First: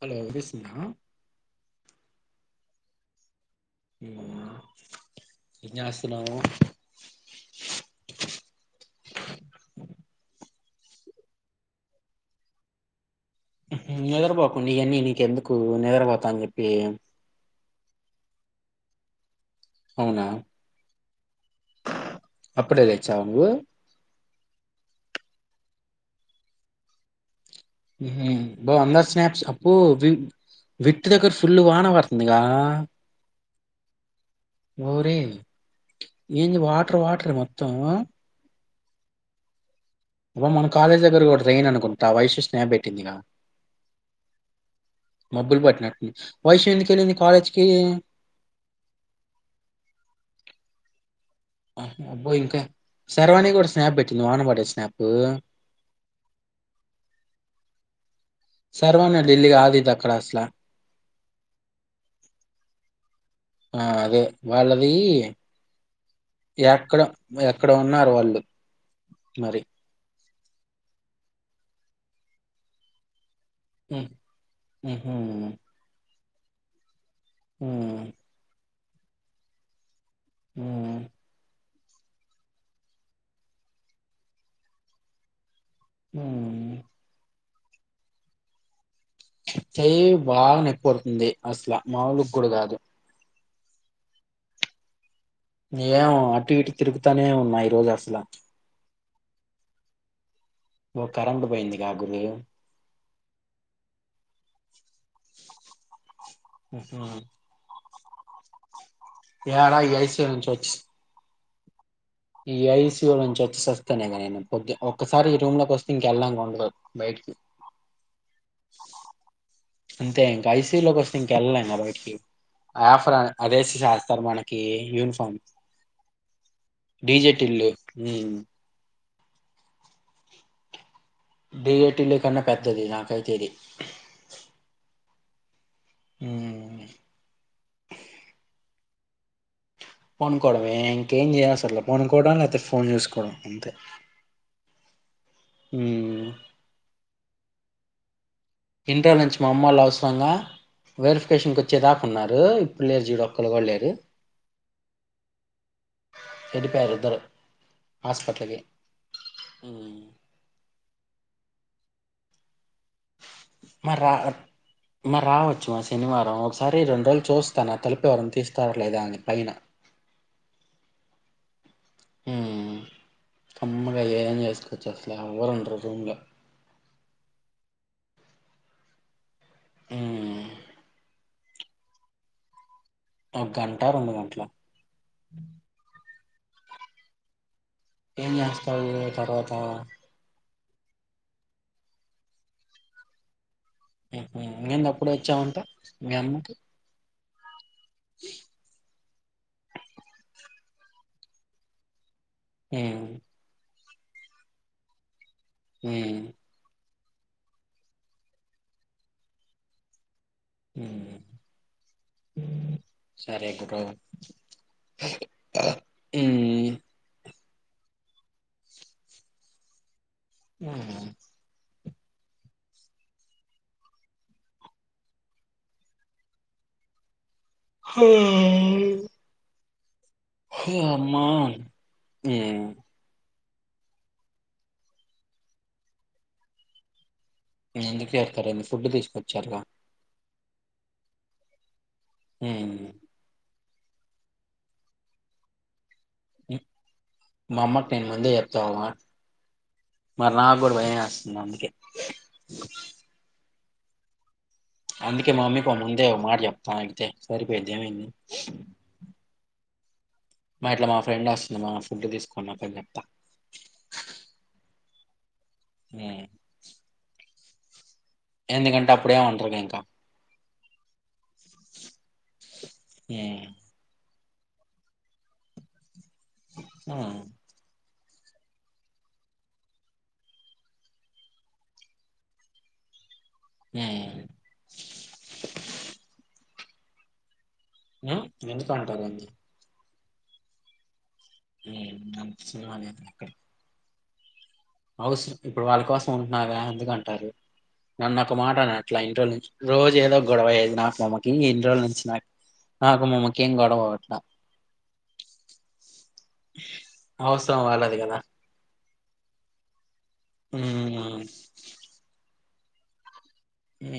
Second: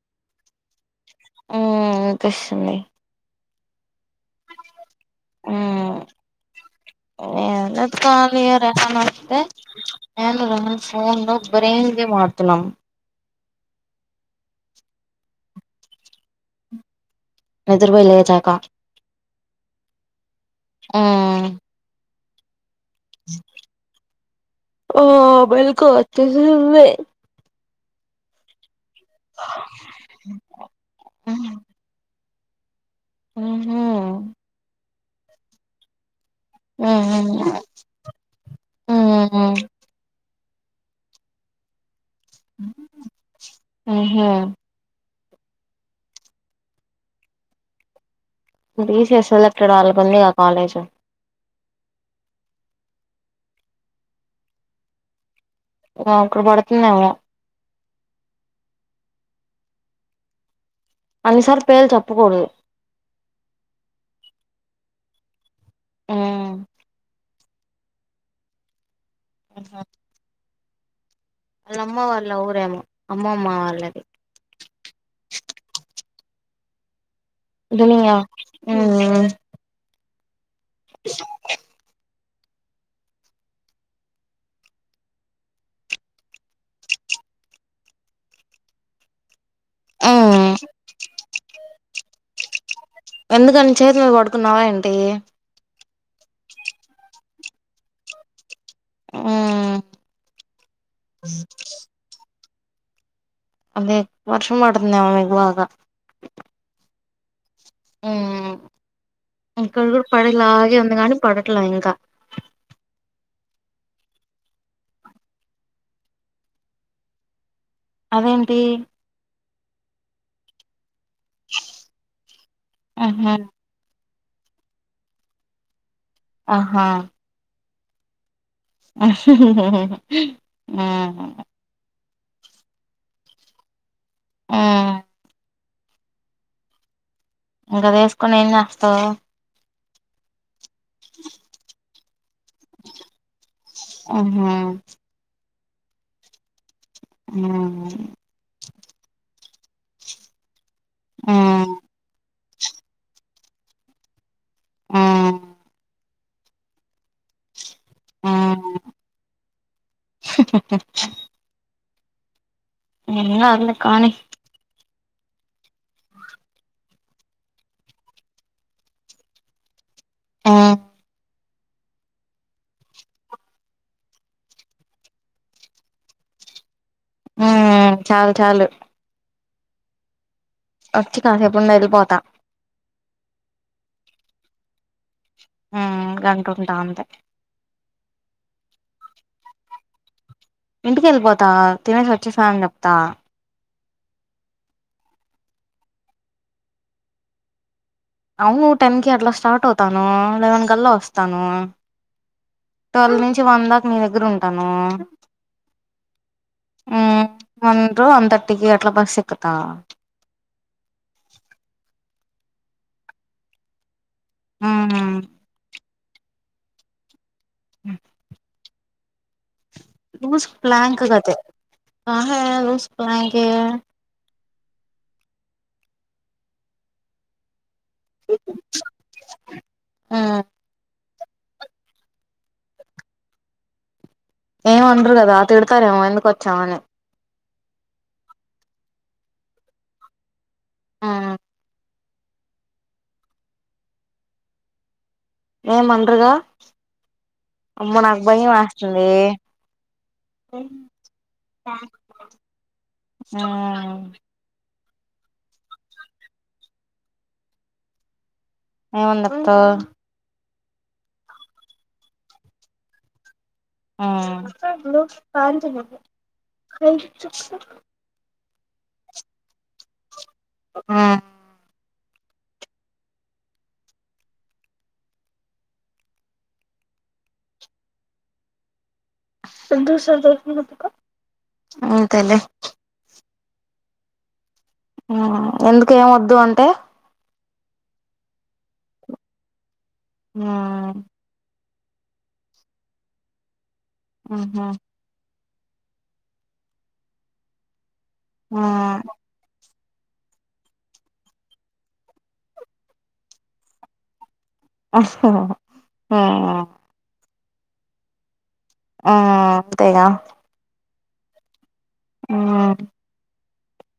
Hello వసునా ఆ ఇంకాస్తుంది ఇస్తునా ఎ కాలయ రహన్ వస్తే నను రన్ ఫోన్ ను బ్రయిన్గా మతున్నాం నిద్రపోకండి ఇవన్నీ నీకెందుకు నిద్రపోతా అని చెప్పి నదుర్పో లేజాకా అవునా ఆ అప్పుడదచ్చా అంగ ఆఓ బల్కుచ్చ బా అందా స్నాప్స్ అప్పు వి విట్ దగ్ర ఫుల్ వాన వర్త గా ఆహ ఊరి ఏంది వాటర్ వాటర్ మొత్తం ఆ అబ్బ మన కాలేజ్ దగ్గర కూడా ట్రైయిన్ అనుకుంటా వయసు స్నేప్ పెట్టిందిగా మబ్బులు పట్టిన వైసు ఎందుక వెళ్ళింది కాలేజ్కి బీసీఎస్ సెలెక్టెడ్ వాళ్ళకు ఉందిగా కాలేజ్ ఆ అబ్బోయి ఇంకా సర్వానికి కూడా స్నాప్ పెట్టింది వానవాడే స్నాప్ అక్కడ పడుతుందేమో సర్వాన్ని ఢలీగా ఆది దక్కడసలా అనిసార్ పేరు చెప్పుకూడదు ఆ అద వాళ్ళది ఉమ్ ఎక్కడ ఎక్కడ ఉన్నారు వాళ్ళు మరి అలా అమ్మ వాళ్ళ ఊరేమమ్ ఆ అనింగ ఉమ్, ఆ హ చై ఉమ్ బాగా నొప్పి పడుతుంది అసలు మాములు కూడా కాదు ఎందుకని చేతి మీద పడుకున్నావా ఏంటి ఏం అటు ఇటు తిరుగుతానే ఉన్నా ఈ రోజు అసలు ఆ ఓ కరెంట్ పోయింది కా గురు అదే వర్షం మతు నవ మగవగా ఆ ఇం ఈ కగుూరు ఐసీయూ నుంచి పడలా వచ్చి ఆగే వంద కానీ పడటలా ఇంకా ఈ ఐసియ నుంచి వచ్చేసి వస్తేనే కద నేను కొద్ది ఒక్కసారి ఈ రూమ్ లోకి వస్తే ఇంకెళ్ళం ఉండదు బయ అదేమింటి అంతే ఇంకా ఐసీ లోకి వస్తం ఇంకెళ్ళలేం బయ ఆఫ ఆహా అదే సార్ మనకి యూనిఫామ్ ఆహా డీజెట్ ఇల్లు ఆ డిఏటి లే కన్నా పెద్దది నాకైతేది ఆ ఉ త పోనుకోవమ ఏ ఇంకేం చేయ అసర్లే పోనుకోవడం లేకపోతే ఫోన్ చూసుకోవడం అంతే ఆ అ ఆ ఇంటర్ నుంచి మా అమ్మ వాళ్ళు అవసరంగా వెరిఫికేషన్ మ్మ్ వచ్చేదాకాన్నారు ఎప్పు లేరు చూడు ఒక్కరు కూడాళ్లేరు మ్మ్ తెడిపోారు ఇద్దరు ఆాస్పత్రకి మ్మ్ ఎలా అలా కానిి మా రావచ్చు మా శనివారం ఒకసారి రెండు రోజలు చూస్తాన తలిపే వరం తీస్తారలేదా ఆ పైన ఆ హ అమ్మగా ఏదైనా చేసుకోొచ్చు అసలే ఎవరుండరు రూమ్ల ఆ చాలు చాలు ఆ వచ్చి కాసేపుడుండ వెళ్ళిపోతా ఒక గంట రెండు గంటల ఆ అంటుంటా అంతే ఏం చేస్త తర్వాత ఇంటిక వెళ్ళిపోతా తినేసి వచ్చేసాన అని చెప్తా నేను అప్పుడ వచ్చామంట మీ అమ్మకి అవును టెన్కి అట్లా స్టార్ట్ అవుతాను లెవెన్ కల్లా వస్తాను ఉమ్ ట్వెల్వ్ నుంచి వన్ దాకా మీ దగ్గర ఉంటాను హ ఉ వంద వంద ర్టీకి అట్లా బాస్ సికుతా సరేకు అవునా ఏ అ లూస్ ఉమ్ ప్లాంక్ కతే కా లూస్ ప్లాంక్ హ మ్మ్ అమా ఆ ఏం ఉండరు కదా తిడతారేమో ఎందుకు వచ్చామని ఎందుకు చేరుతారండి ఫుడ్ తీసుకొచ్చారుగా ఆ హ మేమ అండరుగా మా అమ్మకి అమ్మ నేను ముందే నాకుబ్బాయి చెప్తా ఒక మాట వస్తుంది మరి నాకు కూడా భయం వేస్తుంది అందుకే అవు అందుకే మామ్మీ ముందే ఒక మాట చెప్తాను అగితే సరిపోయిద్దేమంది ఏమని జెప్తాతవ్ మా ఇట్లా మా ఫ్రెండ్ వస్తుంది మా ఫుడ్ తీసుకునికని చెప్తా ఆ ఉమ్ ఎందుకంటే అప్పుడేమానరు గా ఇంక ఉమ్ ఉ ఆ అంతేలే ఉమ్ మ్మ్ ఎందుకు ఏమొద్దు అంటే మ్ ఎందుకు అంటారు ఆ ఉమ్ [unintelligible] ఆహ ఇప్పుడు వాళ్ళ కోసం ఉంటున్నాగా ఎందుకు అంటారు నన్ను ఒక మాట ఆ అట్లా ఇంట్లో నుంచి రోజు ఏదో గొడవయేది నాకు మా అమ్మ కీ ఎన్ని రోజుల నుంచి నాకు నాకు మామ్మక ఏం గొడవవట్లా మ్మ్ వాలదు కదా ఉ అంతేగా మ్మ్ ఆ ఉ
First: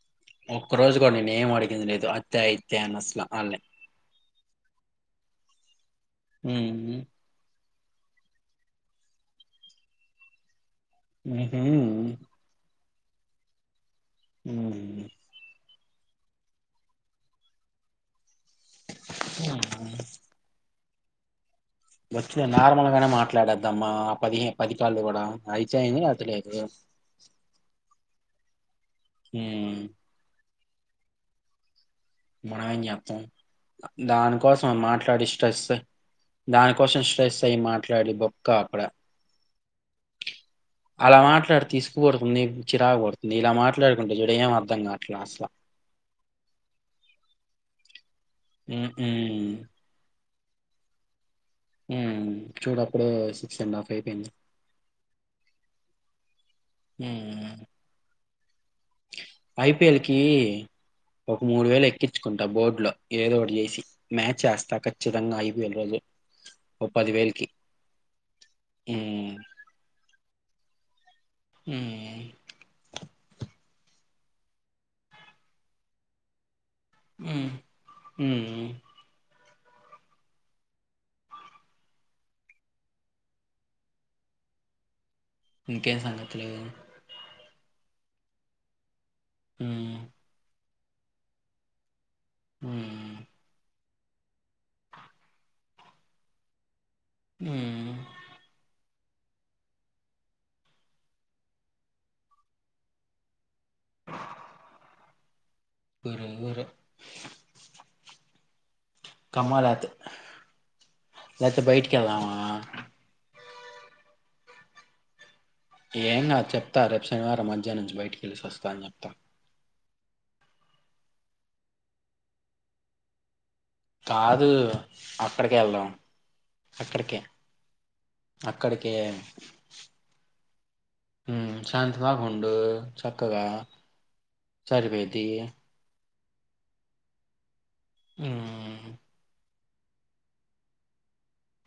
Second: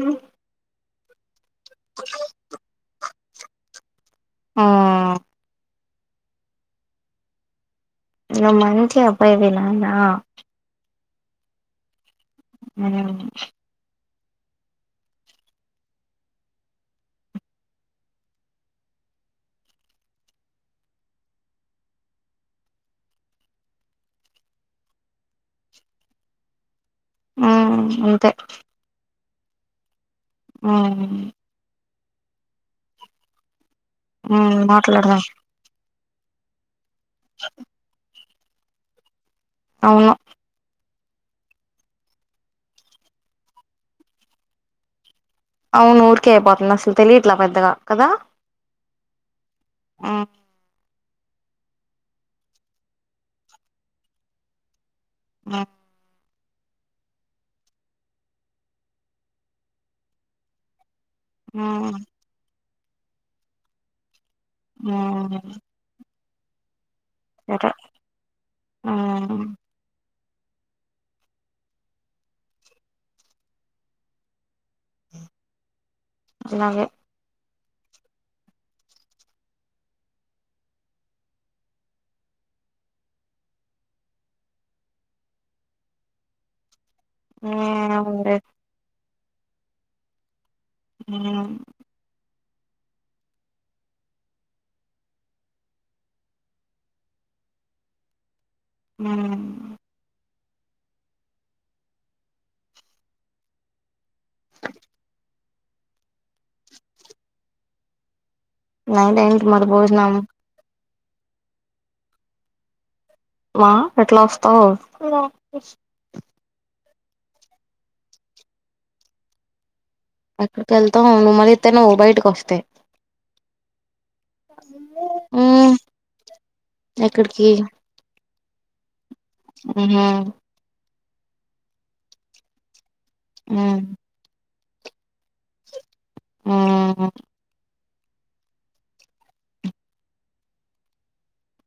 మ్ ఒక్క రోజు కూడా నేనే ఏం అడిగింది లేదు అతే ఇతే అనీ అసలు అల్ని ఆ మ్మ్ నువ్వు మంచి అబ్బాయివి ఉఉ ఉ హ ఆ [inaudible] వచ్చ నార్మల్గానే మాట్లాడద్దమ్మా ఆ పది పది కాళ్ళ కూడా అయితేయింది అదిలేదు ఆ అంతే ఉమ్ ఆ మనం ఏంచేస్తాం మ్మ్ దానికోసం మాట్లాడదాం మాట్లాడి స్ట్రెస్ దాని క్వశ్చన్ స్ట్రెస్ అయ్యి మాట్లాడి బొక్క అక్కడ అవును అలా మాట్లాడి తీసుకుపోడుతుంది నీకు చిరాకు పడుతుంది ఇలా మాట్లాడుకుంటే చూడు ఏం అర్థంకాట్ల అసలు అవును ఊరీకే అయిపోతుంది అసలు తెలియ ఇట్లా పెద్దగా కదా ఉమ్ ఆ మ్మ్ చూడప్పుడు సిక్స్ అండ్ హాఫ్ అయిపోయింది ఆ మ్ ఐపీఎల్ కి ఒక మూడు వేలు హ్మ్. ఎక్కించుకుంటా బోర్డు లో ఏదోకటి చేసి మ్యాచ్ చేస్తా ఖచ్చితంగా హ్మ్. ఐబిఎల్ రోజు ఓ పదివేలికి సరే హ్మ్. ఉమ్ అలాగే మ్ మ్మ్మ్మ్ ఇంకేం సంఘతులూ ఏం ఉంది మ్మ్మ్మ్ మ్మ్మ్మ్ మ్మ్మ్మ్ మ్మ్మ్మ్ మ్మ్మ్మ్ ఒరె ఒరె నైట్ ఏంటి మరి భోజనం లేతే బయ్టికెళ్దామా వా ఎట్లా వస్తవ్ ఏం గాదు చెప్తా రేపు శనివారం మధ్యనుంచి బయ్టికెళ్ళెసి వస్తా అని చెప్తా ఎక్కడికెళ్తవ్ నువ్ ఇతనువ్ బయటకి వస్తే కాదు అక్కడికే మ్మ్ ఎళ్దాం అక్కడికే ఎక్కడికి అక్కడికే మ్మ్ హు మ్మ్ సాయత్రం దాక ఉండు చక్కగ మ్మ్ సరిపెద్దీ హ్మ్ హు మ్మ్మ్మ్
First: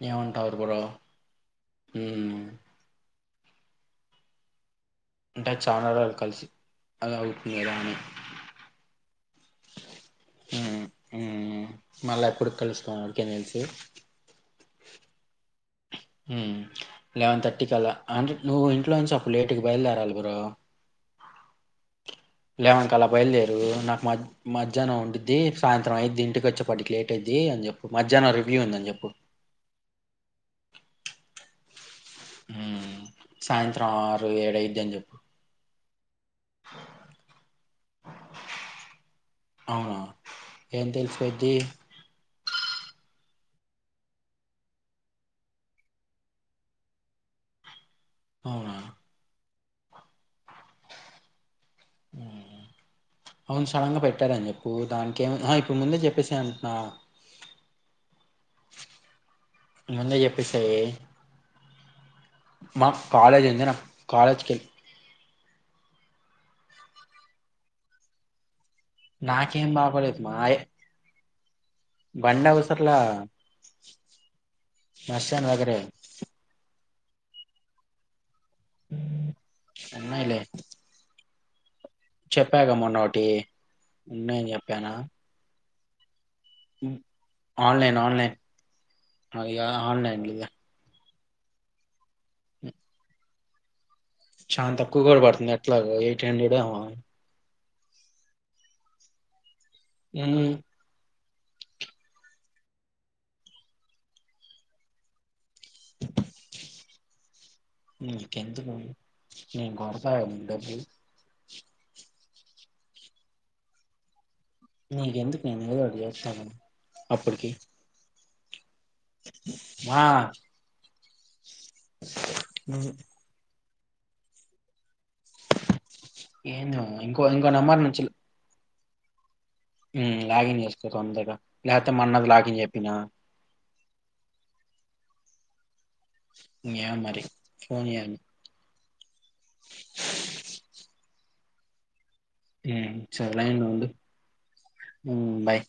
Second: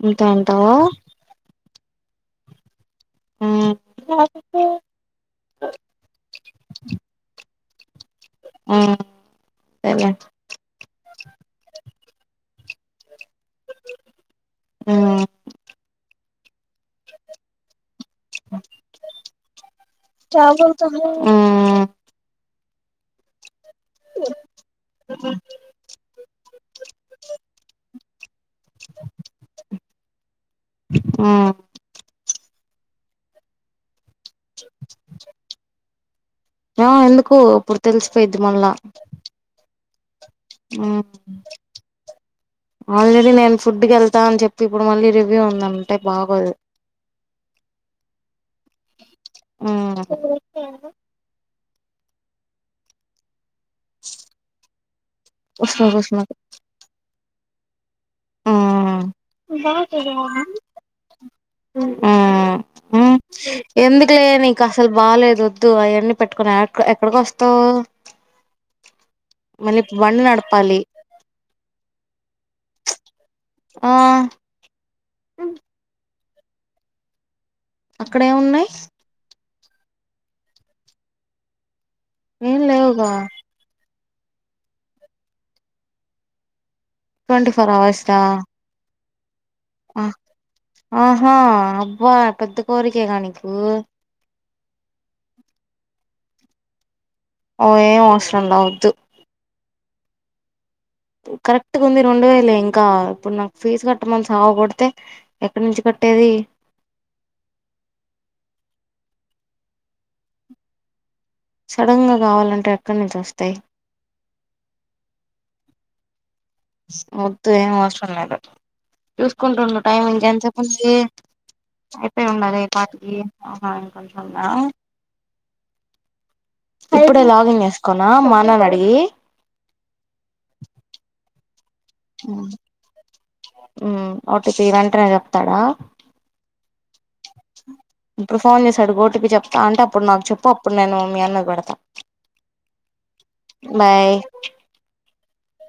ఇంక అంటావూ మ్మ్మ్మ్ మ్మ్మ్మ్ అంటే చాలా రోలు కల్సి అల అవుతుంది కద అని మ్మ్ అంతేలే ఉమ్ ఉమ్ మళ్ళా ఎప్పుడిక్ కలుస్తామో ఎవడికేం తెలుసు మ్మ్ మ్మ్మ్మ్ లెవెన్ థర్టీకి అల అంటే నువ్వు ఇంట్లో నుంచి అపు లేటుగ బయలుదేరాలి బ్రో మ్మ్మ్ లెవెన్ కల బయల్ దేర్ నువ్వు నాకు మ మధ్యాహ్నం ఉండిద్ది సాయంత్రం అయిద్ది ఇంటికొచ్చేపాటికి లేట్ అయిద్ది అని చెప్పు మధ్యాహ్నం రివ్ వ్యూ ఉంది అని చెప్పు మ్మ్ మ్మ్మ్మ్ సాయంత్రం ఆరు ఏడయిద్ది అని చెప్పు ఆ ఎందుకు ఇప్పుడు తెల్సిపోయిద్ది మళ్ళా అవునా ఏం మ్మ్మ్మ్ తెలిసిపోయిద్ది ఆల్ లి నేన్ ఫుడ్కి ఎళ్తా అని చెప్పి ఇప్పుడు మళ్ళీ రివ్యూ ఉందంటే బాగోదు అవునా మ్మ్మ్మ్ అవును సడన్గా పెట్టారని చెప్పు దానికెం ఆహా ఇప్పుడు వస్తున్నా ముందే వస్తున్నా చెప్పేసె అంట్న ఆ ముందే చెప్పేసేయ్ ఆ మా మ్ కాలేజ్ ఉంది నాకు ఎందుకులే కాలేజ్కి నీకు వెళ్ళి అసలు బాలేదు ద్దు అయన్నీ పెట్టుకుని ఎక్ ఎక్కడికి వస్తావ్ నాకేం మళ్ళీ బాగోలేదు బండి మా ఆయ- నడపాలి బండి అవసరంలే ఆ బస్ స్టాండ్ దగ్గరే అక్కడే ఏవున్నాయ్ ఉన్నాయ్ లే ఏం చేప్పాగా లేవుగా మొన్నోటి ఉన్నాయని చెప్పాన ట్వంటీ ఫోర్ అవర్స్ క అయ్య ఆన్లైన్లీయ ఆహా అబ్బా పెద్ద కోరికే గా నీకు చాన్ తక్కువ కూడా పడుతుంది ఎట్లగో ఎయిట్ హండ్రెడ్ ఏమో ఏం అవసరం లే వద్దు ఏమి కరెక్ట్ గుంది రెండు వేలే ఇంకా ఇప్పుడు నాకు ఫీజు కట్టమని సావ గొడితే ఎక్కడి నుంచి కట్టేది నీకెందుకు నేను కొడతా నీకు డబ్బు సడన్ గా కావాలంటే ఎక్కడి నుంచి వస్తాయి నీకు ఎందుకు నేను ఏదోకటి చేస్తా గా వద్దు ఏం అవసరం లేదు చూసుకుంటుండు టైం మా ఇంకెంతసేపుంది అయిపోయి ఉండాలే ఈ నువ్వు పాటికి ఆ ఇంకొంచెం ఉందా ఏంది మామ ఇంకో ఇప్పుడే ఇంకో లాగింగ్ చేసుకోనా మా అన్నని అడిగి మ్ లాగిన్ చేసుకో తొందరగా లేపోతే మన్నది లాగిన్ చేపినా మ్ ఓటి త్రీ వెంటనే చెప్తాడా ఎం మరి ఫోన్ని వాడికి ఓటిపి చెప్తా అంటే అప్పుడు నాకు చెప్పు అప్పుడు నేను మీ అన్న కి పెడతా మ్ సలై ఉండు బాయ్ మ్ బై